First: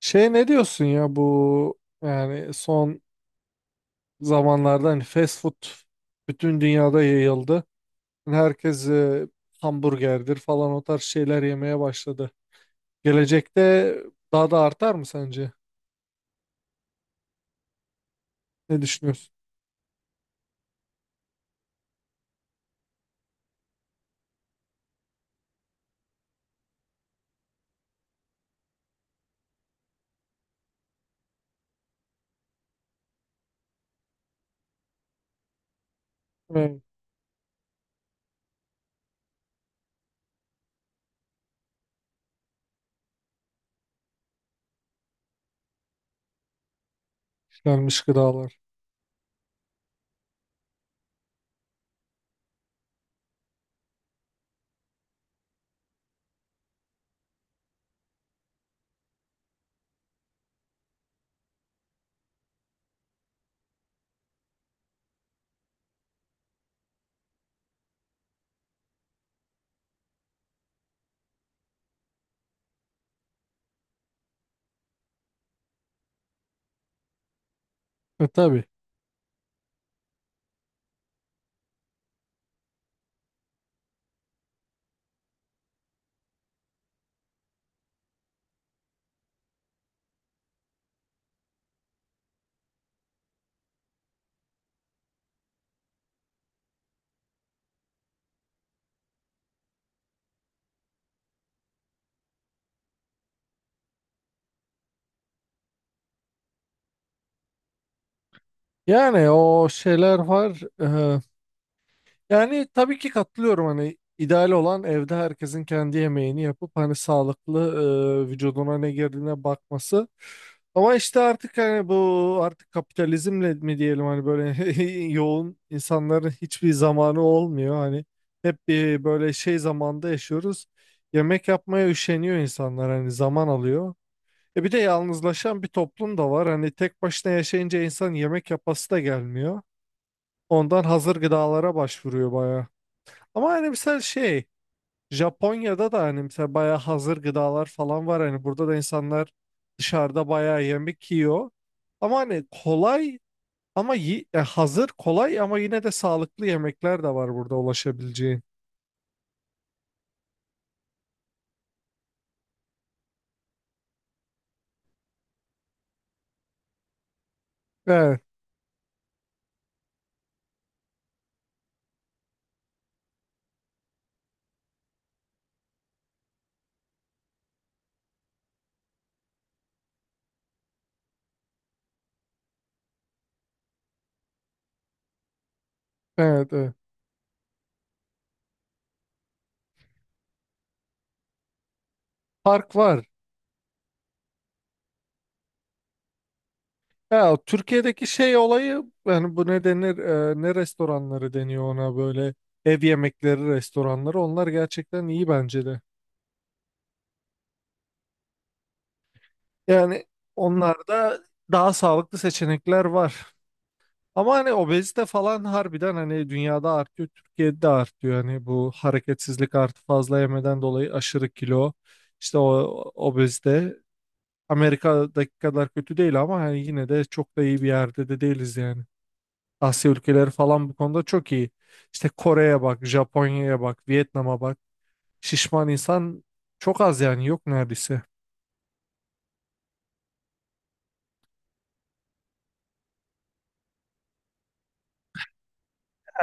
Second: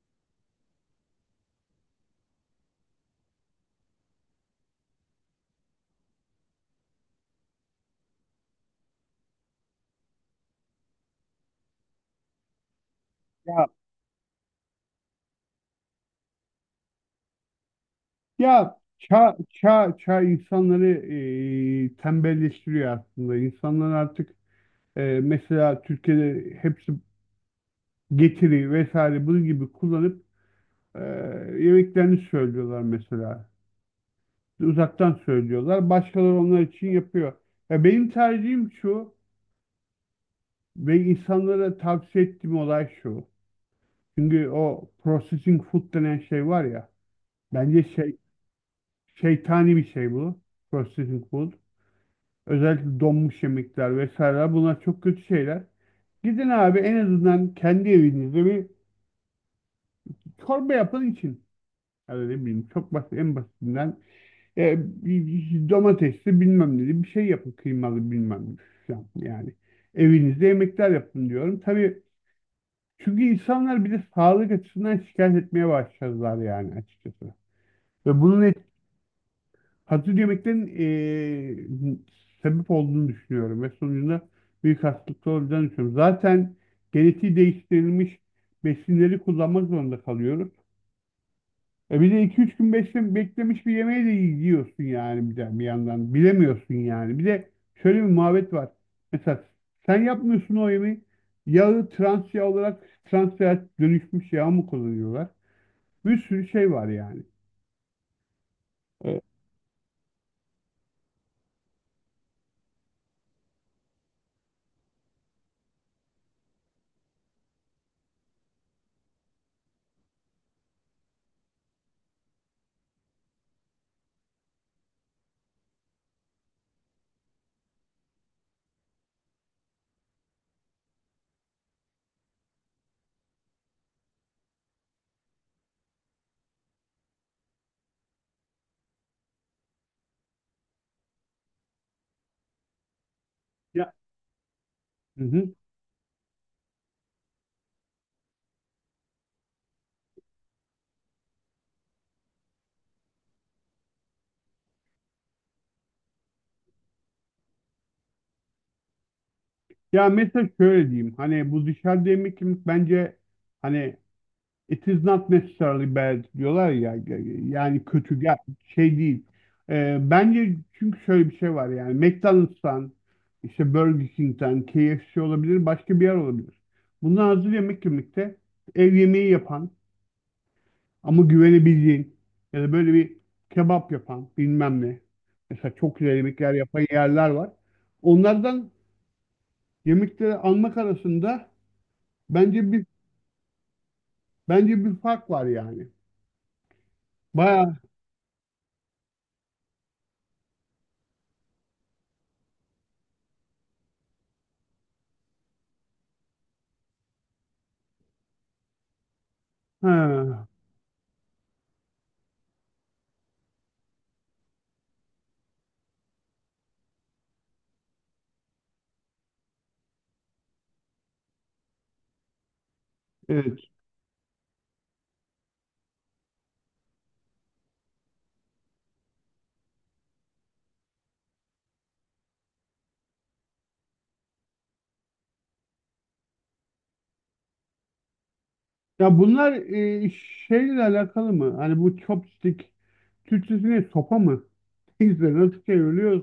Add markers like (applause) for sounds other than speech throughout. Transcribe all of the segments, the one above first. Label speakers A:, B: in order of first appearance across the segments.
A: Şey ne diyorsun ya bu yani son zamanlarda hani fast food bütün dünyada yayıldı. Yani herkes hamburgerdir falan o tarz şeyler yemeye başladı.
B: Ya,
A: Gelecekte daha da artar mı sence?
B: ya
A: Ne düşünüyorsun?
B: çağ, çağ, çağ insanları tembelleştiriyor aslında. İnsanlar artık mesela Türkiye'de hepsi getiri vesaire bunun gibi kullanıp e, yemeklerini söylüyorlar mesela. Uzaktan söylüyorlar. Başkaları onlar
A: Evet.
B: için yapıyor. Ya benim tercihim şu ve insanlara tavsiye ettiğim olay şu. Çünkü o processing food denen şey var ya. Bence
A: işlenmiş
B: şey
A: gıdalar.
B: şeytani bir şey bu. Processing food. Özellikle donmuş yemekler vesaireler bunlar çok kötü şeyler. Gidin abi en azından kendi evinizde bir çorba yapın için. Yani ne bileyim çok basit en basitinden e, bir- domatesli bilmem ne bir şey yapın kıymalı bilmem ne falan yani. Evinizde yemekler yapın diyorum. Tabii çünkü insanlar bir de sağlık açısından şikayet etmeye başladılar yani açıkçası. Ve
A: E
B: bunun
A: tabii.
B: hazır yemeklerin sebep olduğunu düşünüyorum ve sonucunda büyük hastalıklar olacağını düşünüyorum. Zaten genetiği değiştirilmiş besinleri kullanmak zorunda kalıyoruz. E bir de 2-3 gün beklemiş bir yemeği de yiyorsun yani bir yandan. Bilemiyorsun yani. Bir de şöyle bir muhabbet var. Mesela sen yapmıyorsun o yemeği. Yağı trans yağ olarak trans yağ dönüşmüş yağ mı kullanıyorlar? Bir sürü şey var yani. E,
A: Yani o şeyler var. Yani tabii ki katılıyorum hani ideal olan evde herkesin kendi yemeğini yapıp hani sağlıklı vücuduna ne girdiğine bakması. Ama işte artık hani bu artık kapitalizmle mi diyelim hani böyle (laughs) yoğun insanların hiçbir zamanı olmuyor. Hani hep bir böyle şey zamanda yaşıyoruz. Yemek yapmaya üşeniyor insanlar hani zaman alıyor. E bir de yalnızlaşan bir toplum da var. Hani tek başına yaşayınca insan yemek yapası da gelmiyor. Ondan hazır gıdalara başvuruyor bayağı. Ama hani
B: Ya.
A: mesela şey
B: Hı hı.
A: Japonya'da da hani mesela bayağı hazır gıdalar falan var. Hani burada da insanlar dışarıda bayağı yemek yiyor. Ama hani kolay ama hazır kolay ama yine de sağlıklı yemekler de var burada ulaşabileceğin.
B: Ya mesela şöyle diyeyim. Hani bu dışarıda yemek yemek bence hani it is not necessarily bad diyorlar ya. Yani kötü
A: Evet,
B: gel şey değil. Bence çünkü şöyle bir şey var yani. McDonald's'tan işte Burger King'den KFC olabilir başka bir yer olabilir. Bundan hazır yemek yemekte ev yemeği yapan ama güvenebildiğin ya da böyle bir kebap yapan bilmem ne. Mesela çok güzel
A: evet,
B: yemekler
A: evet.
B: yapan yerler var. Onlardan yemekleri almak arasında Bence
A: Fark
B: bir
A: var.
B: bence bir fark var yani.
A: Ya
B: Bayağı
A: Türkiye'deki şey olayı yani bu ne denir ne restoranları deniyor ona böyle ev yemekleri restoranları onlar gerçekten iyi bence de. Yani
B: ha,
A: onlarda daha sağlıklı seçenekler var. Ama hani obezite falan harbiden hani dünyada artıyor, Türkiye'de de artıyor. Hani bu hareketsizlik artı fazla yemeden dolayı aşırı kilo, işte o
B: evet.
A: obezite Amerika'daki kadar kötü değil ama hani yine de çok da iyi bir yerde de değiliz yani. Asya ülkeleri falan bu konuda çok iyi. İşte Kore'ye bak, Japonya'ya bak, Vietnam'a bak. Şişman insan çok az yani yok neredeyse.
B: Ya bunlar şeyle alakalı mı? Hani bu chopstick Türkçesi ne? Sopa mı? (laughs) Neyse nasıl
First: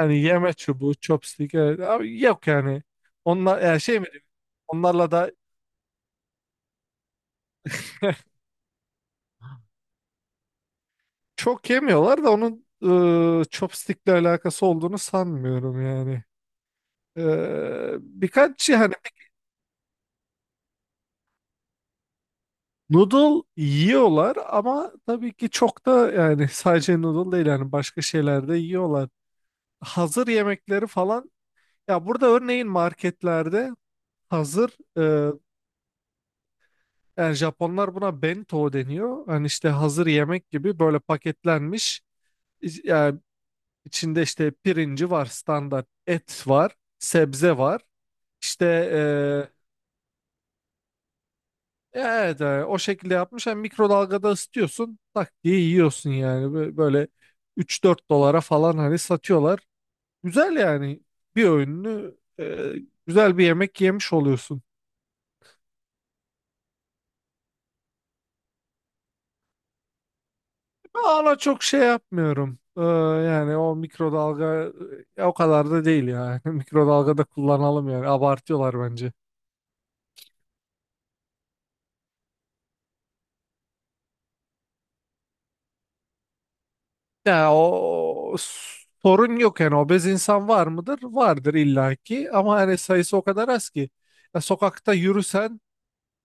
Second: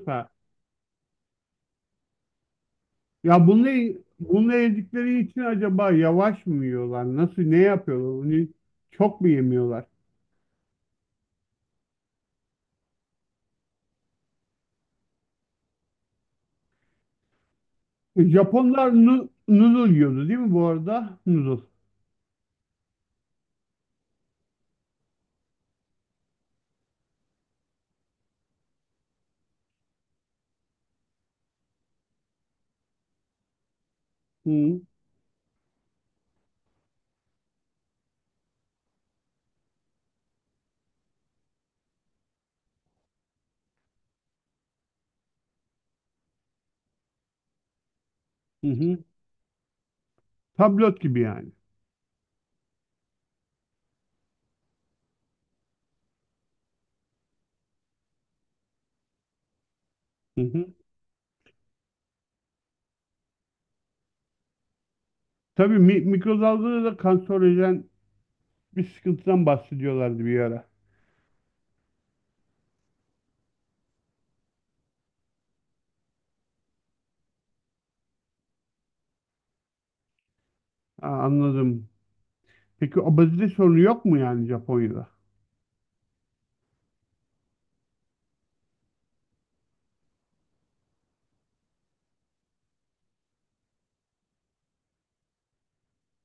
A: Yani yeme çubuğu, chopstick evet. Abi yok yani.
B: Ya
A: Onlar yani
B: bununla,
A: şey mi diyeyim,
B: bununla
A: onlarla
B: yedikleri
A: da.
B: için acaba yavaş mı yiyorlar? Nasıl ne
A: (laughs)
B: yapıyorlar? Onu çok mu yemiyorlar?
A: Çok yemiyorlar da onun chopstick'le alakası olduğunu sanmıyorum yani. E,
B: E,
A: birkaç şey
B: Japonlar
A: hani
B: noodle yiyordu değil mi bu arada? Noodle.
A: noodle yiyorlar ama tabii ki çok da yani sadece noodle değil yani başka şeyler de yiyorlar. Hazır yemekleri falan ya burada örneğin marketlerde hazır
B: Hı
A: yani Japonlar buna bento deniyor. Hani işte hazır yemek gibi böyle paketlenmiş yani içinde işte pirinci var standart et var sebze var. İşte
B: hı. hı. Tablet gibi yani.
A: evet yani o şekilde yapmış. Hem mikrodalgada ısıtıyorsun tak diye yiyorsun yani. Böyle 3-4 dolara falan hani satıyorlar.
B: Hı
A: Güzel
B: hı.
A: yani bir öğününü e, güzel bir yemek yemiş oluyorsun.
B: Tabii, mikrodalgada da kanserojen bir sıkıntıdan bahsediyorlardı bir ara.
A: Ana çok şey yapmıyorum. Yani o mikrodalga o kadar da değil yani. (laughs) Mikrodalgada kullanalım yani abartıyorlar bence.
B: Ha, anladım. Peki obezite sorunu yok mu yani Japonya'da?
A: Ya o sorun yok yani obez insan var mıdır? Vardır illaki ama hani sayısı o kadar az ki. Ya sokakta yürüsen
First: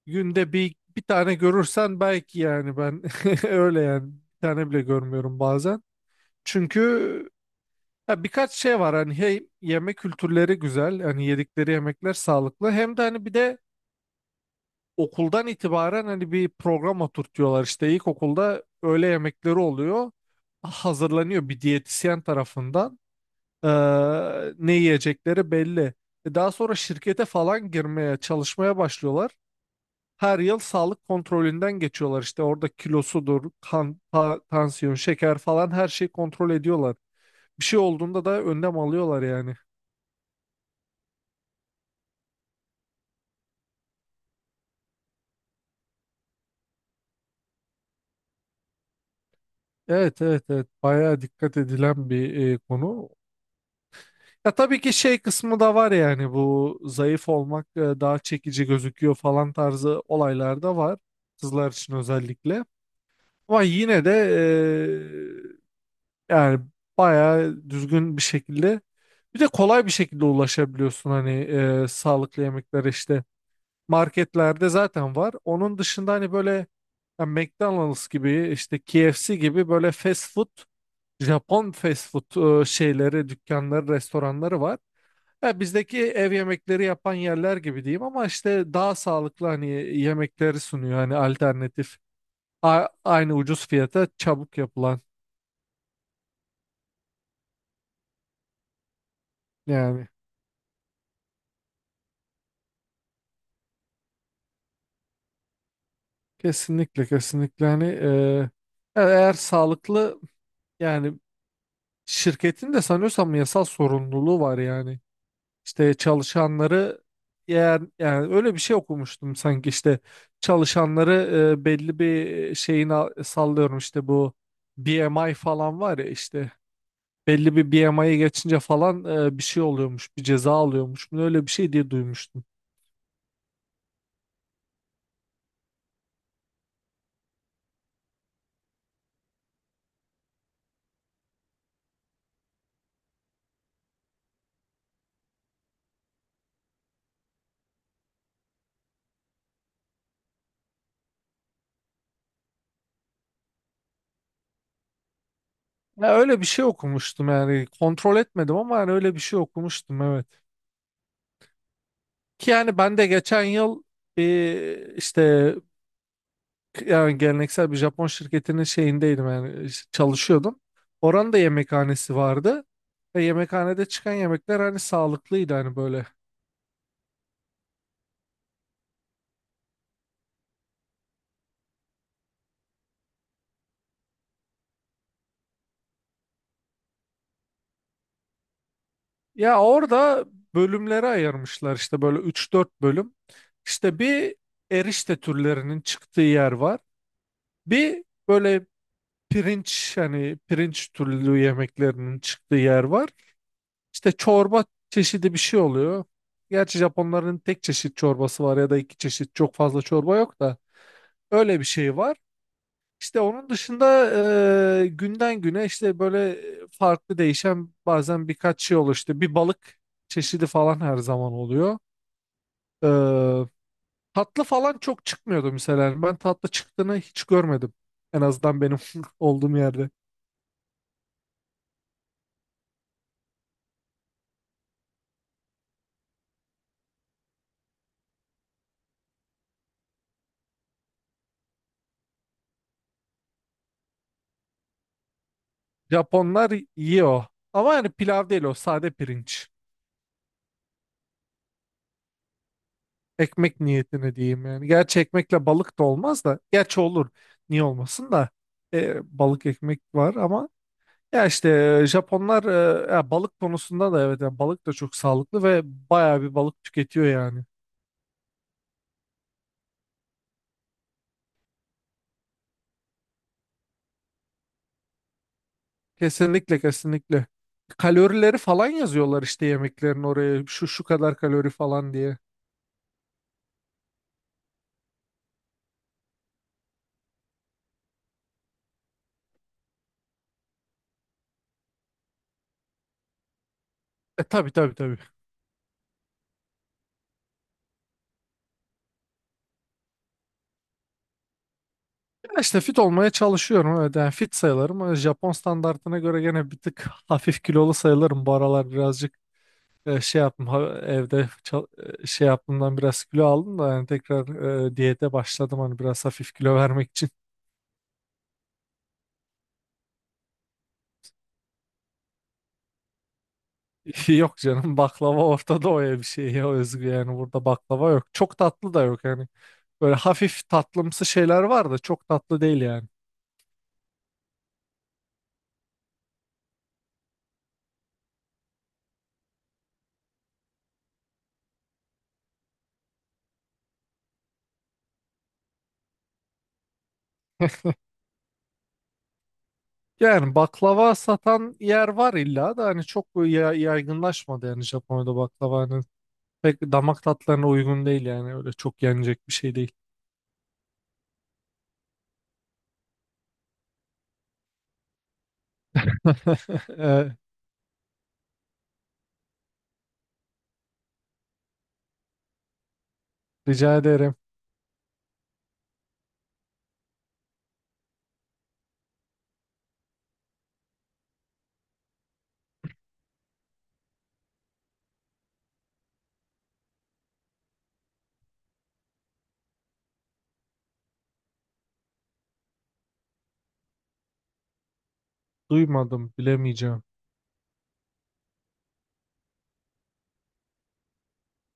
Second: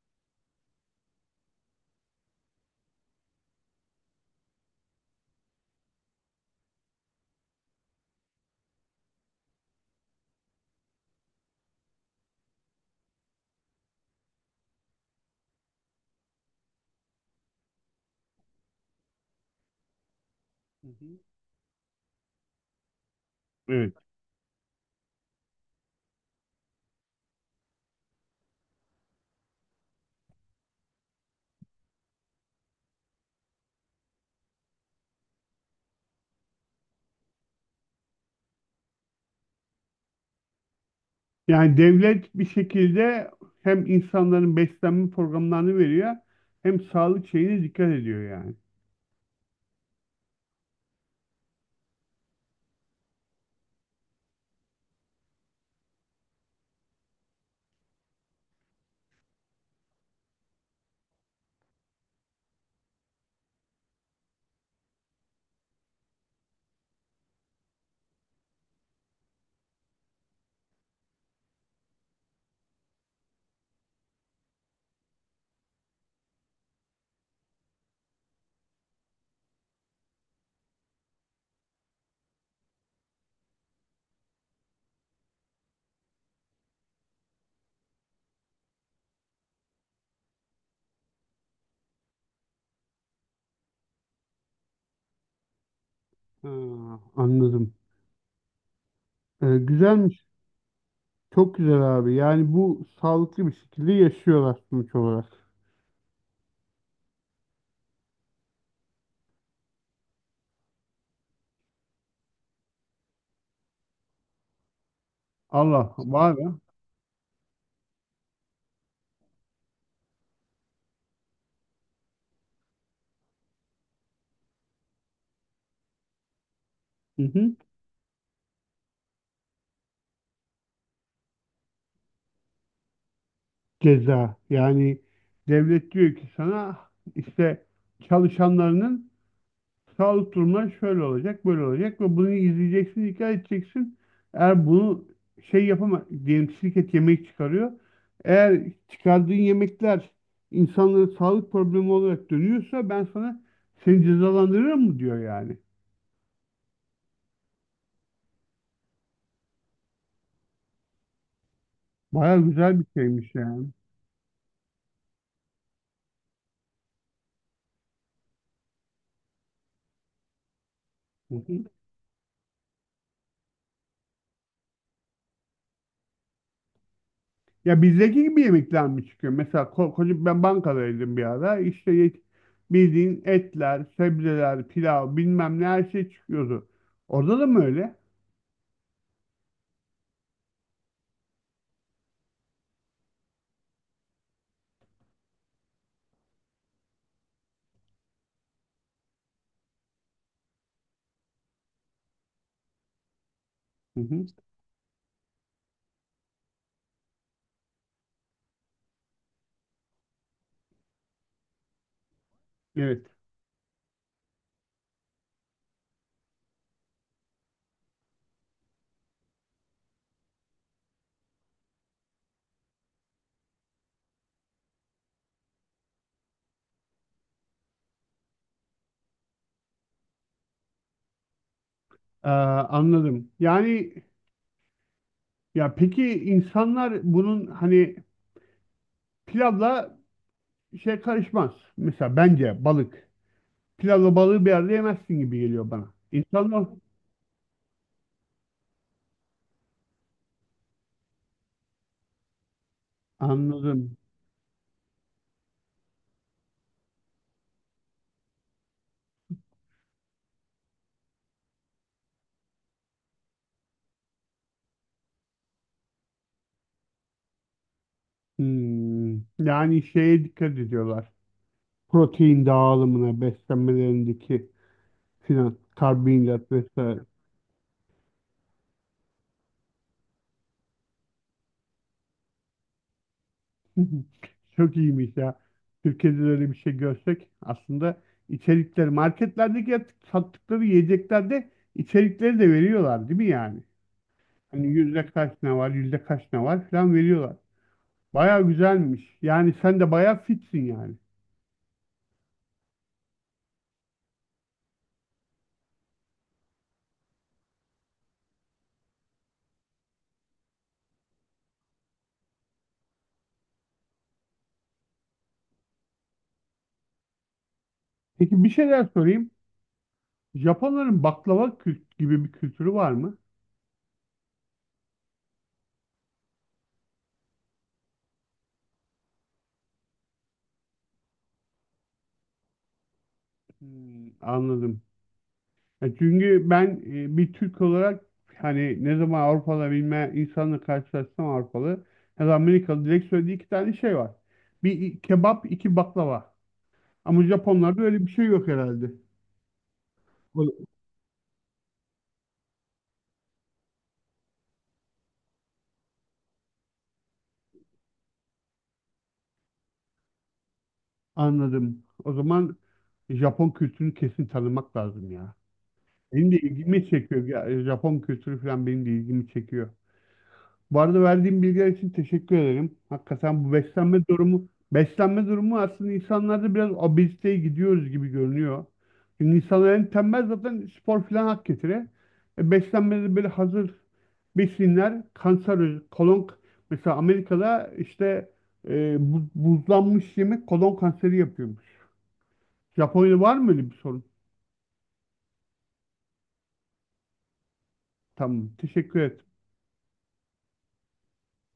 A: günde bir tane görürsen belki yani ben (laughs) öyle yani bir tane bile görmüyorum bazen. Çünkü ya birkaç şey var hani hey yemek kültürleri güzel hani yedikleri yemekler sağlıklı hem de hani bir de okuldan itibaren hani bir program oturtuyorlar işte ilkokulda öğle yemekleri oluyor
B: Hı hı.
A: hazırlanıyor bir diyetisyen tarafından. Ee,
B: Evet.
A: ne yiyecekleri belli. Daha sonra şirkete falan girmeye, çalışmaya başlıyorlar. Her yıl sağlık kontrolünden geçiyorlar. İşte orada kilosudur, kan, tansiyon, şeker falan her şeyi kontrol ediyorlar. Bir şey olduğunda da önlem alıyorlar yani.
B: Yani devlet bir şekilde hem insanların beslenme programlarını veriyor hem sağlık şeyine dikkat ediyor yani.
A: Evet, evet, evet, bayağı dikkat edilen bir konu. Ya tabii ki şey kısmı da var yani bu zayıf olmak daha çekici gözüküyor falan tarzı olaylar da var. Kızlar için özellikle. Ama yine de yani bayağı düzgün bir şekilde bir de kolay bir şekilde ulaşabiliyorsun hani sağlıklı yemeklere işte marketlerde zaten var. Onun dışında hani böyle ya McDonald's gibi işte KFC gibi böyle fast food Japon fast food şeyleri dükkanları restoranları var. Ya bizdeki ev yemekleri yapan yerler gibi diyeyim ama işte daha sağlıklı hani yemekleri sunuyor hani alternatif aynı ucuz fiyata çabuk yapılan
B: Ha, anladım.
A: yani.
B: Güzelmiş. Çok güzel abi. Yani bu sağlıklı bir şekilde yaşıyorlar sonuç olarak.
A: Kesinlikle, kesinlikle hani eğer sağlıklı yani şirketin de sanıyorsam yasal sorumluluğu var yani
B: Allah
A: işte
B: var mı?
A: çalışanları eğer yani öyle bir şey okumuştum sanki işte çalışanları belli bir şeyin sallıyorum işte bu B M I falan var ya işte
B: Hı hı.
A: belli bir BMI'ye geçince falan bir şey oluyormuş, bir ceza alıyormuş. Öyle bir şey diye duymuştum.
B: Ceza. Yani devlet diyor ki sana işte çalışanlarının sağlık durumları şöyle olacak, böyle olacak ve bunu izleyeceksin, dikkat edeceksin. Eğer bunu şey yapama diyelim şirket yemek çıkarıyor. Eğer çıkardığın yemekler insanlara sağlık problemi olarak dönüyorsa ben sana seni cezalandırırım mı diyor yani.
A: Ya öyle bir şey okumuştum yani kontrol etmedim ama yani öyle bir şey okumuştum evet.
B: Baya
A: Ki yani
B: güzel bir
A: ben de
B: şeymiş
A: geçen
B: yani.
A: yıl bir işte yani geleneksel bir Japon şirketinin şeyindeydim yani çalışıyordum. Oranın da yemekhanesi vardı. Ve yemekhanede çıkan yemekler hani sağlıklıydı hani böyle.
B: Ya bizdeki gibi yemekler mi çıkıyor? Mesela koca ben bankadaydım bir ara. İşte bildiğin etler, sebzeler, pilav bilmem ne her şey çıkıyordu. Orada da mı öyle?
A: Ya orada bölümlere ayırmışlar işte böyle üç dört bölüm. İşte bir erişte türlerinin çıktığı yer var. Bir böyle pirinç hani pirinç türlü yemeklerinin çıktığı yer var.
B: Hı
A: İşte
B: hı.
A: çorba çeşidi bir şey oluyor. Gerçi Japonların tek çeşit çorbası var ya da iki çeşit, çok fazla çorba yok da. Öyle bir şey var.
B: Evet.
A: İşte onun dışında günden güne işte böyle farklı değişen bazen birkaç şey oluyor. İşte bir balık çeşidi falan her zaman oluyor. E, tatlı falan çok çıkmıyordu mesela. Yani ben tatlı çıktığını hiç görmedim. En azından benim (laughs) olduğum yerde.
B: Anladım. Yani, peki insanlar bunun hani pilavla şey karışmaz. Mesela bence balık. Pilavla balığı bir arada yemezsin gibi geliyor bana.
A: Japonlar
B: İnsanlar
A: yiyor. Ama yani pilav değil, o sade pirinç. Ekmek
B: anladım.
A: niyetine diyeyim yani. Gerçi ekmekle balık da olmaz da. Gerçi olur. Niye olmasın da. Balık ekmek var ama. Ya işte Japonlar ya balık konusunda da evet yani balık da çok sağlıklı ve bayağı bir balık tüketiyor yani.
B: Hmm. Yani şeye dikkat ediyorlar. Protein dağılımına, beslenmelerindeki filan karbonhidrat
A: Kesinlikle,
B: vesaire.
A: kesinlikle. Kalorileri falan yazıyorlar işte yemeklerin oraya şu şu kadar kalori falan diye.
B: (laughs) Çok iyiymiş ya. Türkiye'de de öyle bir şey görsek aslında içerikleri marketlerdeki sattıkları yiyeceklerde içerikleri de veriyorlar değil mi yani?
A: E tabii,
B: Hani
A: tabii, tabii.
B: yüzde kaç ne var, yüzde kaç ne var filan veriyorlar. Baya güzelmiş. Yani sen de baya fitsin yani.
A: Ya işte fit olmaya çalışıyorum evet yani fit sayılırım. Ama Japon standartına göre gene bir tık hafif kilolu sayılırım. Bu aralar birazcık şey yaptım evde şey yaptığımdan biraz kilo aldım da yani tekrar diyete başladım hani biraz hafif kilo vermek için.
B: Peki bir şeyler sorayım. Japonların baklava kült gibi bir kültürü var mı?
A: (laughs) Yok canım, baklava Orta Doğu'ya bir şey ya, özgü yani, burada baklava yok. Çok tatlı da yok yani. Böyle hafif tatlımsı şeyler var da çok tatlı değil yani.
B: Hmm, anladım. Ya çünkü ben bir Türk olarak hani ne zaman Avrupalı bilme insanla karşılaşsam Avrupalı ya da Amerikalı direkt söylediği iki tane şey var. Bir kebap, iki baklava. Ama Japonlarda öyle bir şey yok herhalde.
A: Yani
B: O-
A: baklava satan yer var illa da hani çok böyle yaygınlaşmadı yani, Japonya'da baklava hani pek damak tatlarına uygun değil yani, öyle çok yenecek bir şey değil.
B: Anladım. O zaman Japon kültürünü kesin tanımak lazım ya. Benim de
A: (laughs)
B: ilgimi
A: Ee,
B: çekiyor. Ya, Japon kültürü falan benim de ilgimi çekiyor. Bu arada verdiğim bilgiler için teşekkür ederim. Hakikaten
A: Rica ederim.
B: beslenme durumu aslında insanlarda biraz obeziteye gidiyoruz gibi görünüyor. Çünkü insanlar en tembel zaten spor falan hak getire. E, beslenmede böyle hazır besinler, kanser, kolon, mesela Amerika'da işte buzlanmış yemek kolon kanseri yapıyormuş. Japonya'da var mı öyle bir sorun?
A: Duymadım, bilemeyeceğim.
B: Tamam, teşekkür ederim.